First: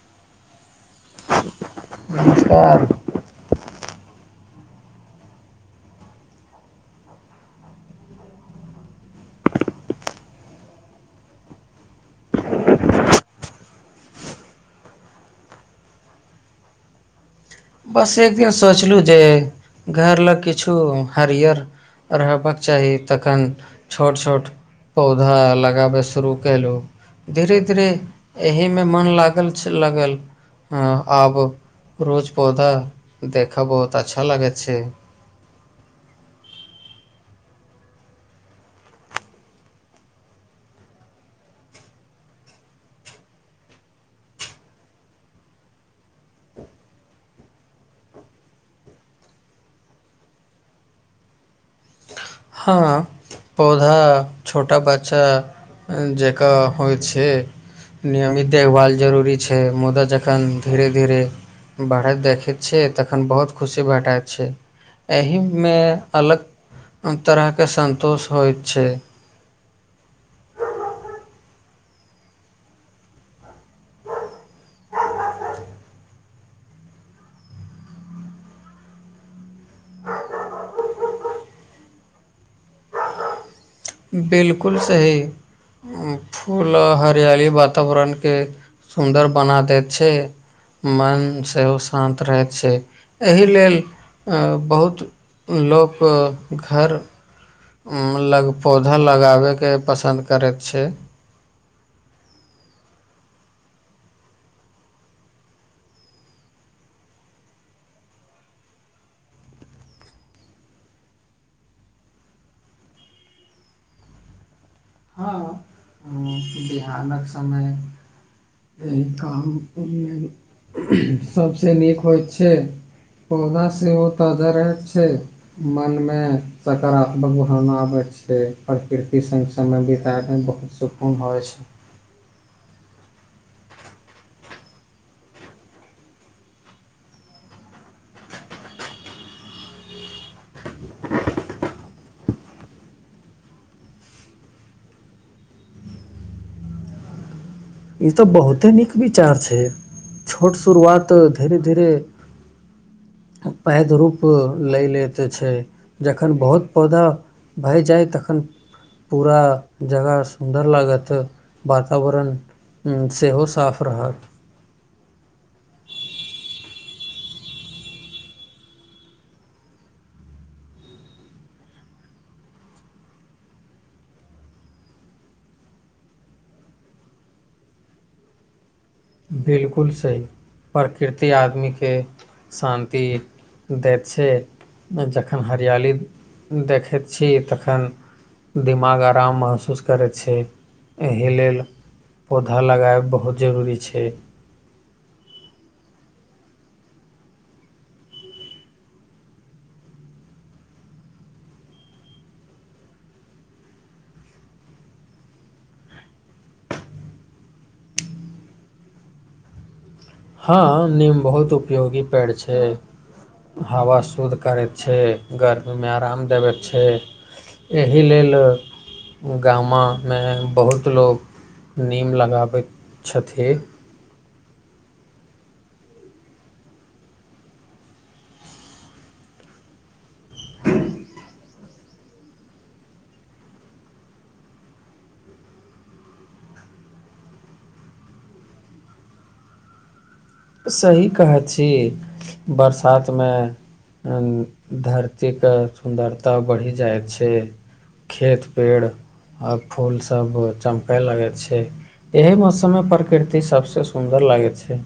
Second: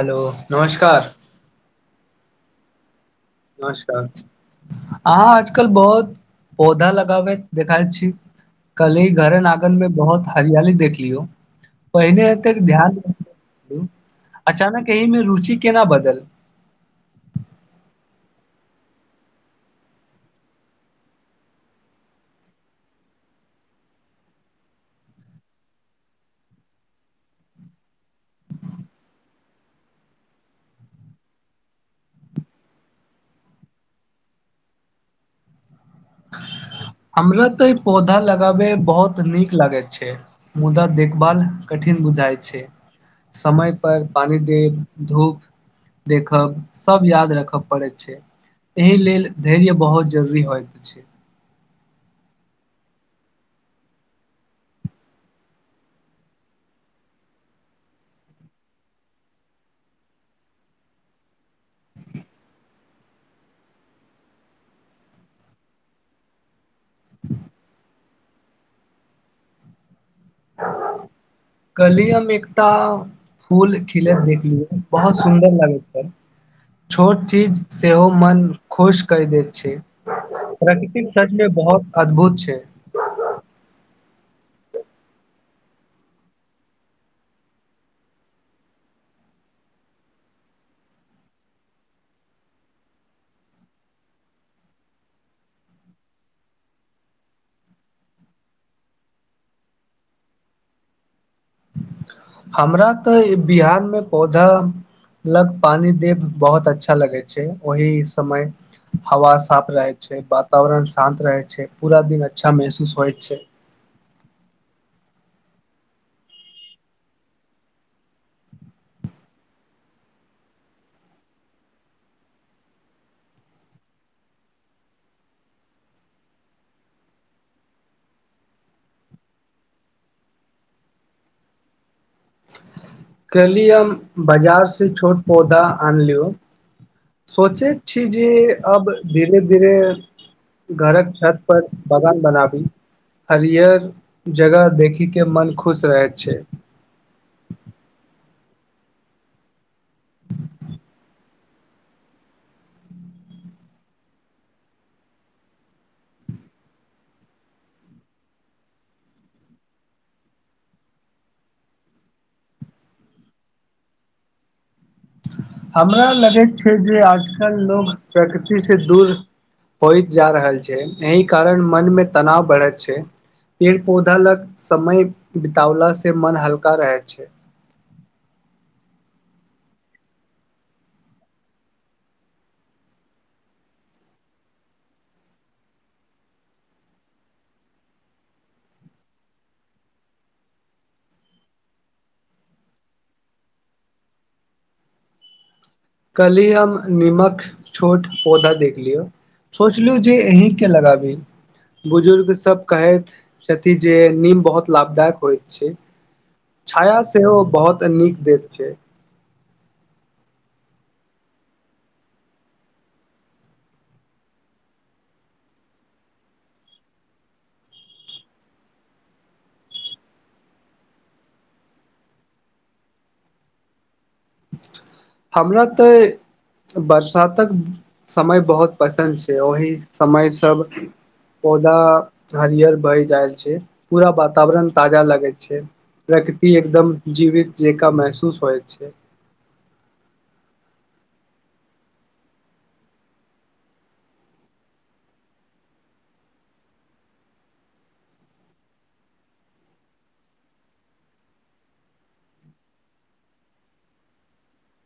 Hello नमस्। नमस्कार। नमस्कार अहाँ आजकल बहुत पौधा लगाबैत देखाइत छी कली घरे आगन मे बहुत हरियाली देखलियौ पहिने एते ध्यान अचानक एहि मे रुचि केना बदल। बस एक दिन सोचलहुँ जे घर लग किछु हरियर रहबाक चाही तखन छोट छोट पौधा लगाबै शुरू केलहुँ धीरे धीरे एहिमे मन लागल लागल आब रोज। पौधा देखा बहुत अच्छा लागे छै। हमरा तऽ ई पौधा लगाबय बहुत नीक लागैत छै मुदा देखभाल कठिन बुझाइ छै समय पर पानि देब धूप देखब सब याद राखय पड़ैत छै एहि लेल धैर्य बहुत जरूरी होइत छै। हँ पौधा छोटा बच्चा जकाँ होइ छै नियमित देखभाल जरूरी छै मुदा जखन धीरे धीरे बढ़ैत देखैत छैियै तखन बहुत खुशी भेटाइत छै एहिमे अलग। तरहके सन्तोष। होइ छै। कली हम एकटा फूल खिलैत देखलियै बहुत सुन्दर लगैत छै छोट चीज सेहो मन खुश कर दैत छै प्रकृतिक सचमे बहुत अद्भुत छै। बिल्कुल सही फूल हरियाली वातावरणके सुन्दर बना दैत छै मन सेहो शान्त रहैत छै एहि लेल बहुत लोक घर। लग पौधा लगाबयके पसन्द करै छै। हमरा तऽ बिहारमे पौधा लग पानी देब बहुत अच्छा लगै छै ओहि समय हवा साफ रहै छै वातावरण शान्त रहै छै पूरा। दिन अच्छा महसूस होइ छै। ह बिहानक समय एहि काम सबस नीक होइ छै पौधा सेहो ताजा रहैत छै मनमे सकारात्मक भावना आबैत छै प्रकृति। समय बिताबमे बहुत सुकून होइ छै। केलियए बाजारसँ छोट पौधा आन लियौ। सोचै छी जे अब धीरे-धीरे। घरक छत पर। बगान बनाबी हरियर जगह देखिक के मन खुश रहैत छै। ई तऽ बहुते नीक विचार छै छोट शुरुआत धीरे-धीरे पैध रूप लय लेैत छै जखन बहुत पौधा भय जाय तखन पूरा जगह सुन्दर लागत वातावरण। हूँ सेहो साफ रहत हमरा लगैत छै जे आजकल लोग प्रकृति से दूर होइत जा रहल छै एहि कारण मनमे तनाव बढ़ैत छै पेड़ पौधा लग समय बितावला से मन हल्का रहैत छै बिल्कुल सही प्रकृति आदमीके शान्ति दैत छै जखन हरियाली देखैत छी तखन दिमाग आराम महसूस करैत छै एहि लेल पौधा लगायब बहुत जरूरी छै ख [inaudible] कलहि हम नीमक छोट पौधा देखलियौ सोचलहु जे अहीके लगाबी बुजुर्गसभ कहैत छथि जे नीम बहुत लाभदायक होइत छै छाया सेहो बहुत नीक देैत छै हँ नीम बहुत उपयोगी पेड़ छै हवा शुद्ध करैत छै गर्मीमे आराम देबय छै एहि लेल गामामे बहुत लोक नीम लगाबैत छथिन हमरा तऽ बरसातक समय बहुत पसन्द छै ओहि समय सब पौधा हरियर बहि जाय छै पूरा वातावरण ताजा लगे छै प्रकृति एकदम जीवित जंका महसूस होइत छै सही कहै छी बरसातमे धरतीके सुन्दरता बढ़ि जाइ छै खेत पेड़ आ फूलसभ चमकय लगै छै एहि मौसममे प्रकृति सभसँ सुन्दर लागै छै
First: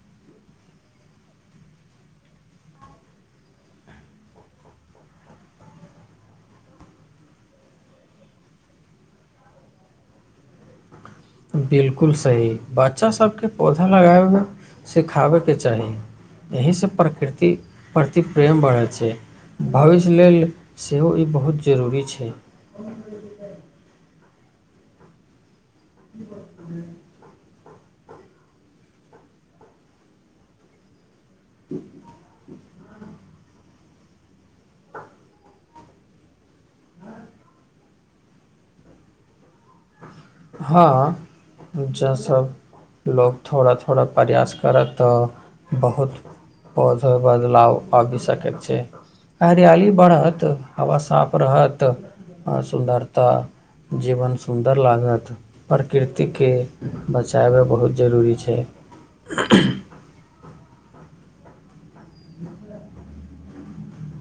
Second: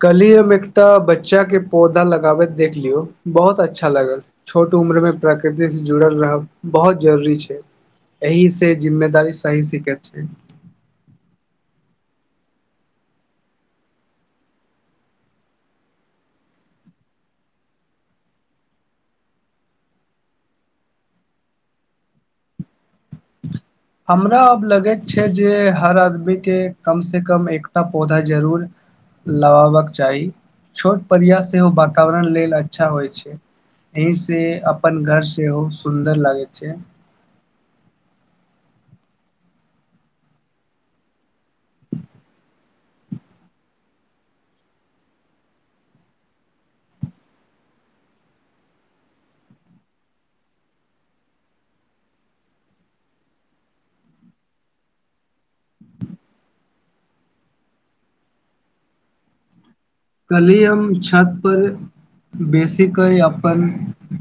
कालिह हम एकटा बच्चा के पौधा लगाबैत देख लियौ बहुत अच्छा लागल छोट उम्र मे प्रकृति से जुड़ल रहब बहुत जरूरी छै एहि से जिम्मेदारी सही सीखैत छै बिल्कुल सही बच्चा सभके पौधा लगाबै सिखाबैके चाही एहिसँ प्रकृति प्रति प्रेम बढ़ै छै भविष्य लेल सेहो ई बहुत जरूरी छै हमरा आब लगैत छै जे हर आदमी के कम से कम एक एकटा पौधा जरूर लगाबके चाहि छोट प्रयास सेहो वातावरण लेल अ अच्छा होइ छै अहि से अपन घर सेहो सुन्दर लागे छै हँ जं सभ लोको थोड़ा थोड़ा प्रयास करत तऽ बहुत पौधा बदलाव आबि सकैत छै हरियाली बढ़त हवा साफ रहत आ सुन्दरता जीवन सुन्दर लागत प्रकृतिके बचाबै बहुत जरूरी छै कलिह हम छत पर बेसी के अपन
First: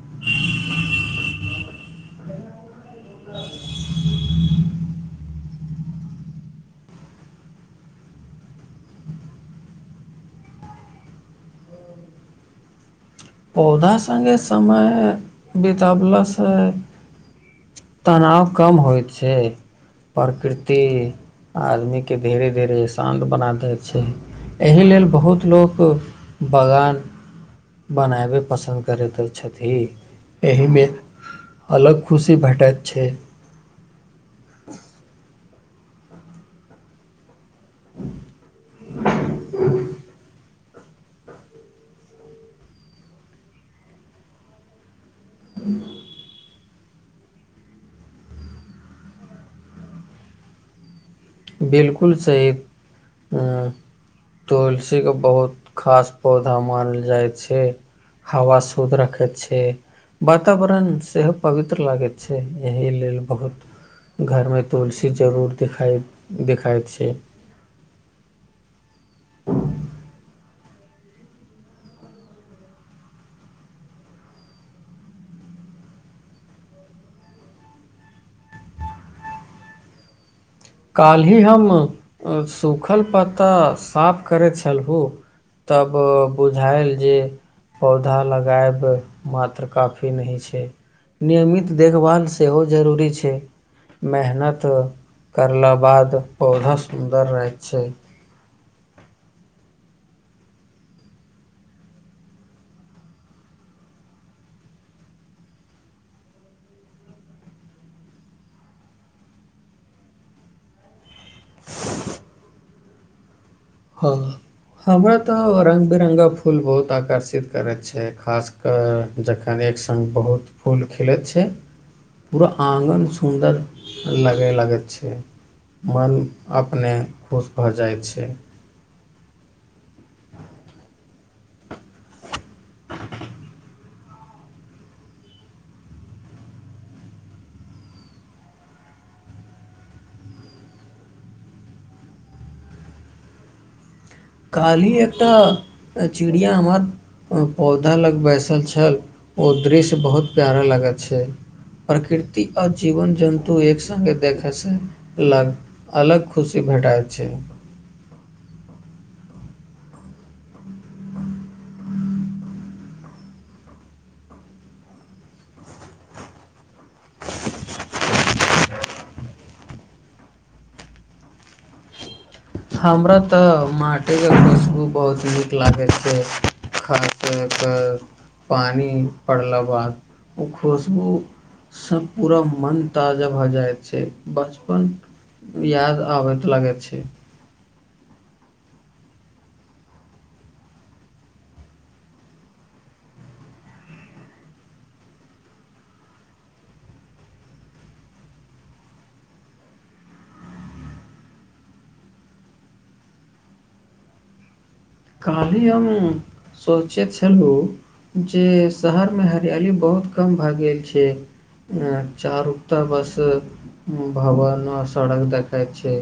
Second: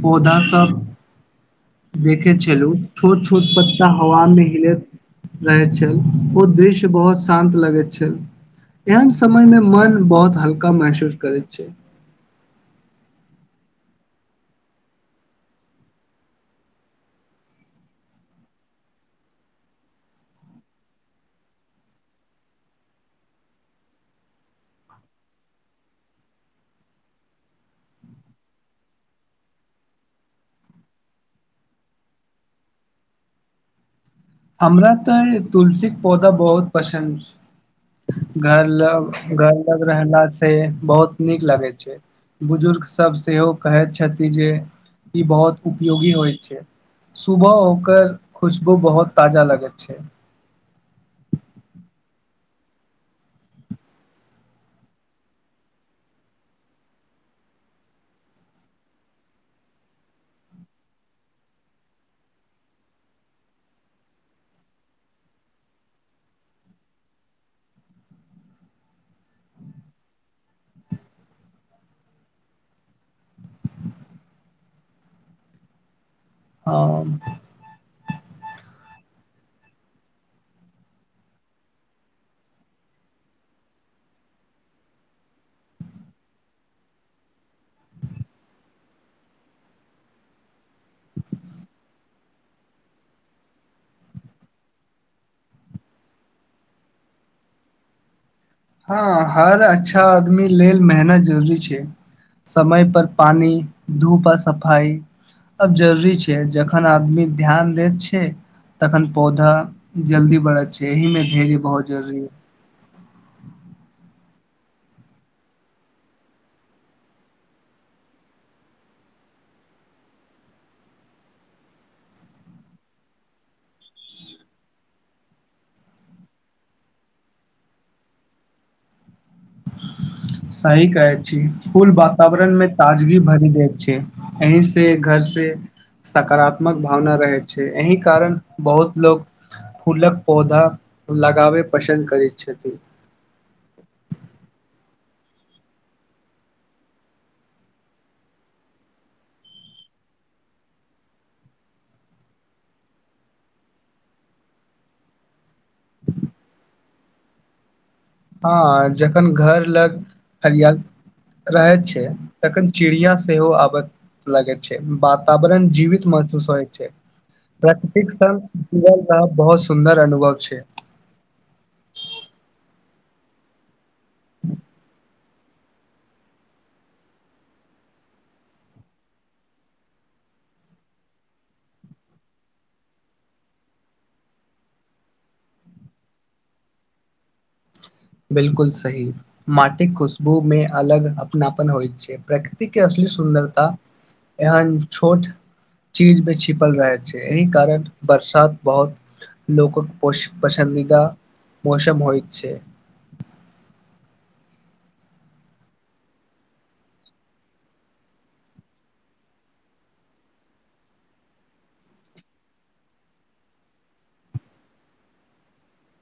पौधा सब देखे छलहु छोट छोट पत्ता हवा मे हिलैत रहैत छल ओ दृश्य बहुत शान्त लगैत छल एहन समय मे मन बहुत हलका क महसूस करै छै पौधा सङ्गे समय बितबलासँ तनाव कम होइत छै प्रकृति आदमीकेँ धीरे धीरे शान्त बना दै छै एहि लेल बहुत लोक बगान बनाबे पसन्द करैत छथि एहिमे अलग खुशी भेटैत छै हमरा तऽ तुलसीक पौधा बहुत पसन्द घर लग घरलग रहना से से बहुत नीक लगै छै बुजुर्ग सब सेहो कहैत छथि जे ई बहुत उपयोगी होइ छै सुबह होकर खुशबू बहुत ताजा लगै छै बिल्कुल सही हूँ तुलसीे बहुत खास पौधा मानल जाइ छै हवा शुद्ध रखैत छै वातावरण सेहो पवित्र लागैत छै एहि लेल बहुत घरमे तुलसी जरूर दिखाइ देखाइत छै हँ काल्हि हम सूखल पत्ता साफ करैत छलहु तब बुझायल जे पौधा लगायब मात्र काफी नहि छै नियमित देखभाल सेहो जरूरी छै मेहनत करला बाद पौधा सुन्दर रहैत छै हँ हर अच्छा आदमी लेल मेहनत जरूरी छै समय पर पानी धूप पर सफाई सब जरूरी छै जखन आदमी ध्यान देैत छै तखन पौधा जल्दी बढ़त छै एहि मे बहुत जरूरी हँ हमरा तऽ रङ्ंगग बिरङ्गक फूल बहुत आकर्षित करैत छै खास कऽ जखन एक सङ्ग बहुत फूल खिलैत छै पूरा आङ्गन सुन्दर लगय लगैत छै मन अपने खुश भऽ जाइत छै सही कहै छी फूल वातावरण मे ताजगी भरि जाय छै एहि से घर से सकारात्मक भावना रहै छै एहि कारण बहुत लोको फूलक पौधा लगाबै पसन्द करैत छथिन काल्हि एकटा चिड़िया हमर पौधा लग बैसल छल ओ दृश्य बहुत प्यारा लगैत छै प्रकृति आ जीवन जन्तु एक सङ्गे देखयसँ अगल अलग खुशी भेटाइत छै हँ जखन घर लग हरियाल रहैत छै तखन चिड़िया सेहो आबत लगै छै वातावरण जीवित महसूस होइ छै प्राकृतिक सङ्ग जीवल रहै बहुत सुन्दर अनुभव छै हमरा तऽ माटिके खुशबू बहुत नीक लागैत छै खास कऽ कऽ पानि पड़लााक बाद ओ खुशबूसँ पूरा मन ताजा भऽ जाइत छै बचपन याद आबैत लागैत छै बिल्कुल सही माटिक खुशबू मे अलग अपनापन होइत छै प्रकृति के असली सुन्दरता एहन छोट चीज मे छिपल रहैत छै एहि कारण बरसात बहुत लोकक पो पसन्दीदा मौसम होइत छै काल्हि हम सोचैत छलहुँ जे शहरमे हरियाली बहुत कम भए गेल छै ऐं चारुकता बस भवन आ सड़क देखैत छै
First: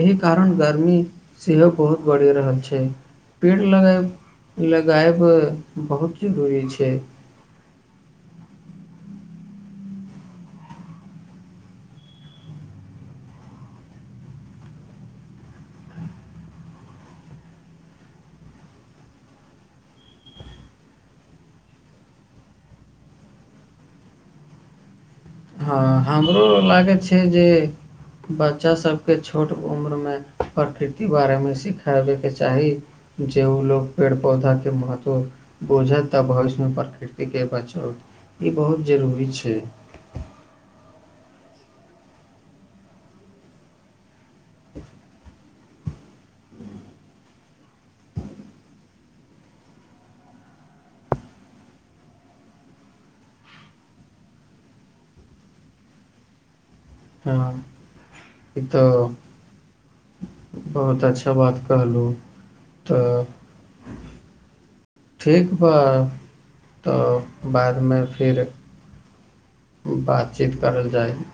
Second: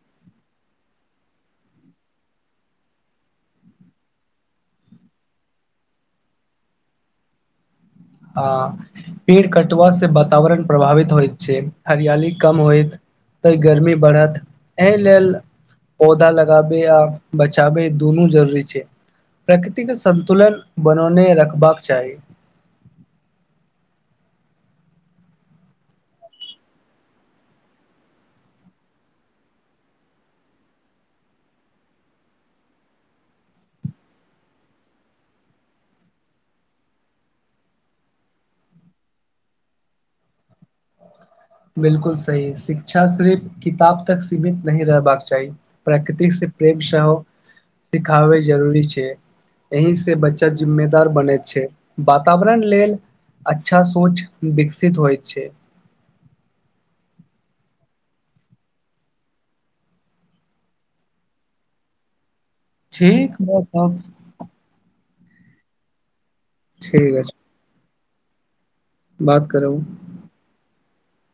एहि कारण गर्मी सेहो बहुत बढ़ि रहल छै पेड़ लगए लगायब बहुत जरूरी छै आ पेड़ कटुआसँ वातावरण प्रभावित होइत छै हरियाली कम होयत तऽ गर्मी बढ़त एहि लेल पौधा लगाबय आ बचाबय दुनू जरूरी छै प्रकृतिक संन्तुलन बनौने रखबाक चाही हँ हमरो लागैत छै जे बच्चासभके छोट उम्रमे प्रकृति बारेमे सिखाबयके चाही जे ओ लोग पेड़ पौधाके महत्व बुझत तऽ भविष्यमे प्रकृतिके बचत ई बहुत जरूरी छै बिल्कुल सही शिक्षा सिर्फ किताब तक सीमित नहि रहबाक चाही प्रकृतिक से प्रेम सेहो सिखाबै जरूरी छै एहि से बच्चा जिम्मेदार बनैत छै वातावरण लेल अच्छा सोच विकसित होइ छै हँ ई तऽ बहुत अच्छा बात कहलू तऽ ठीक बहुत ठीक बा ठीक अछि तऽ बादमे फेर बात करब बातचीत करल जाहि [inaudible]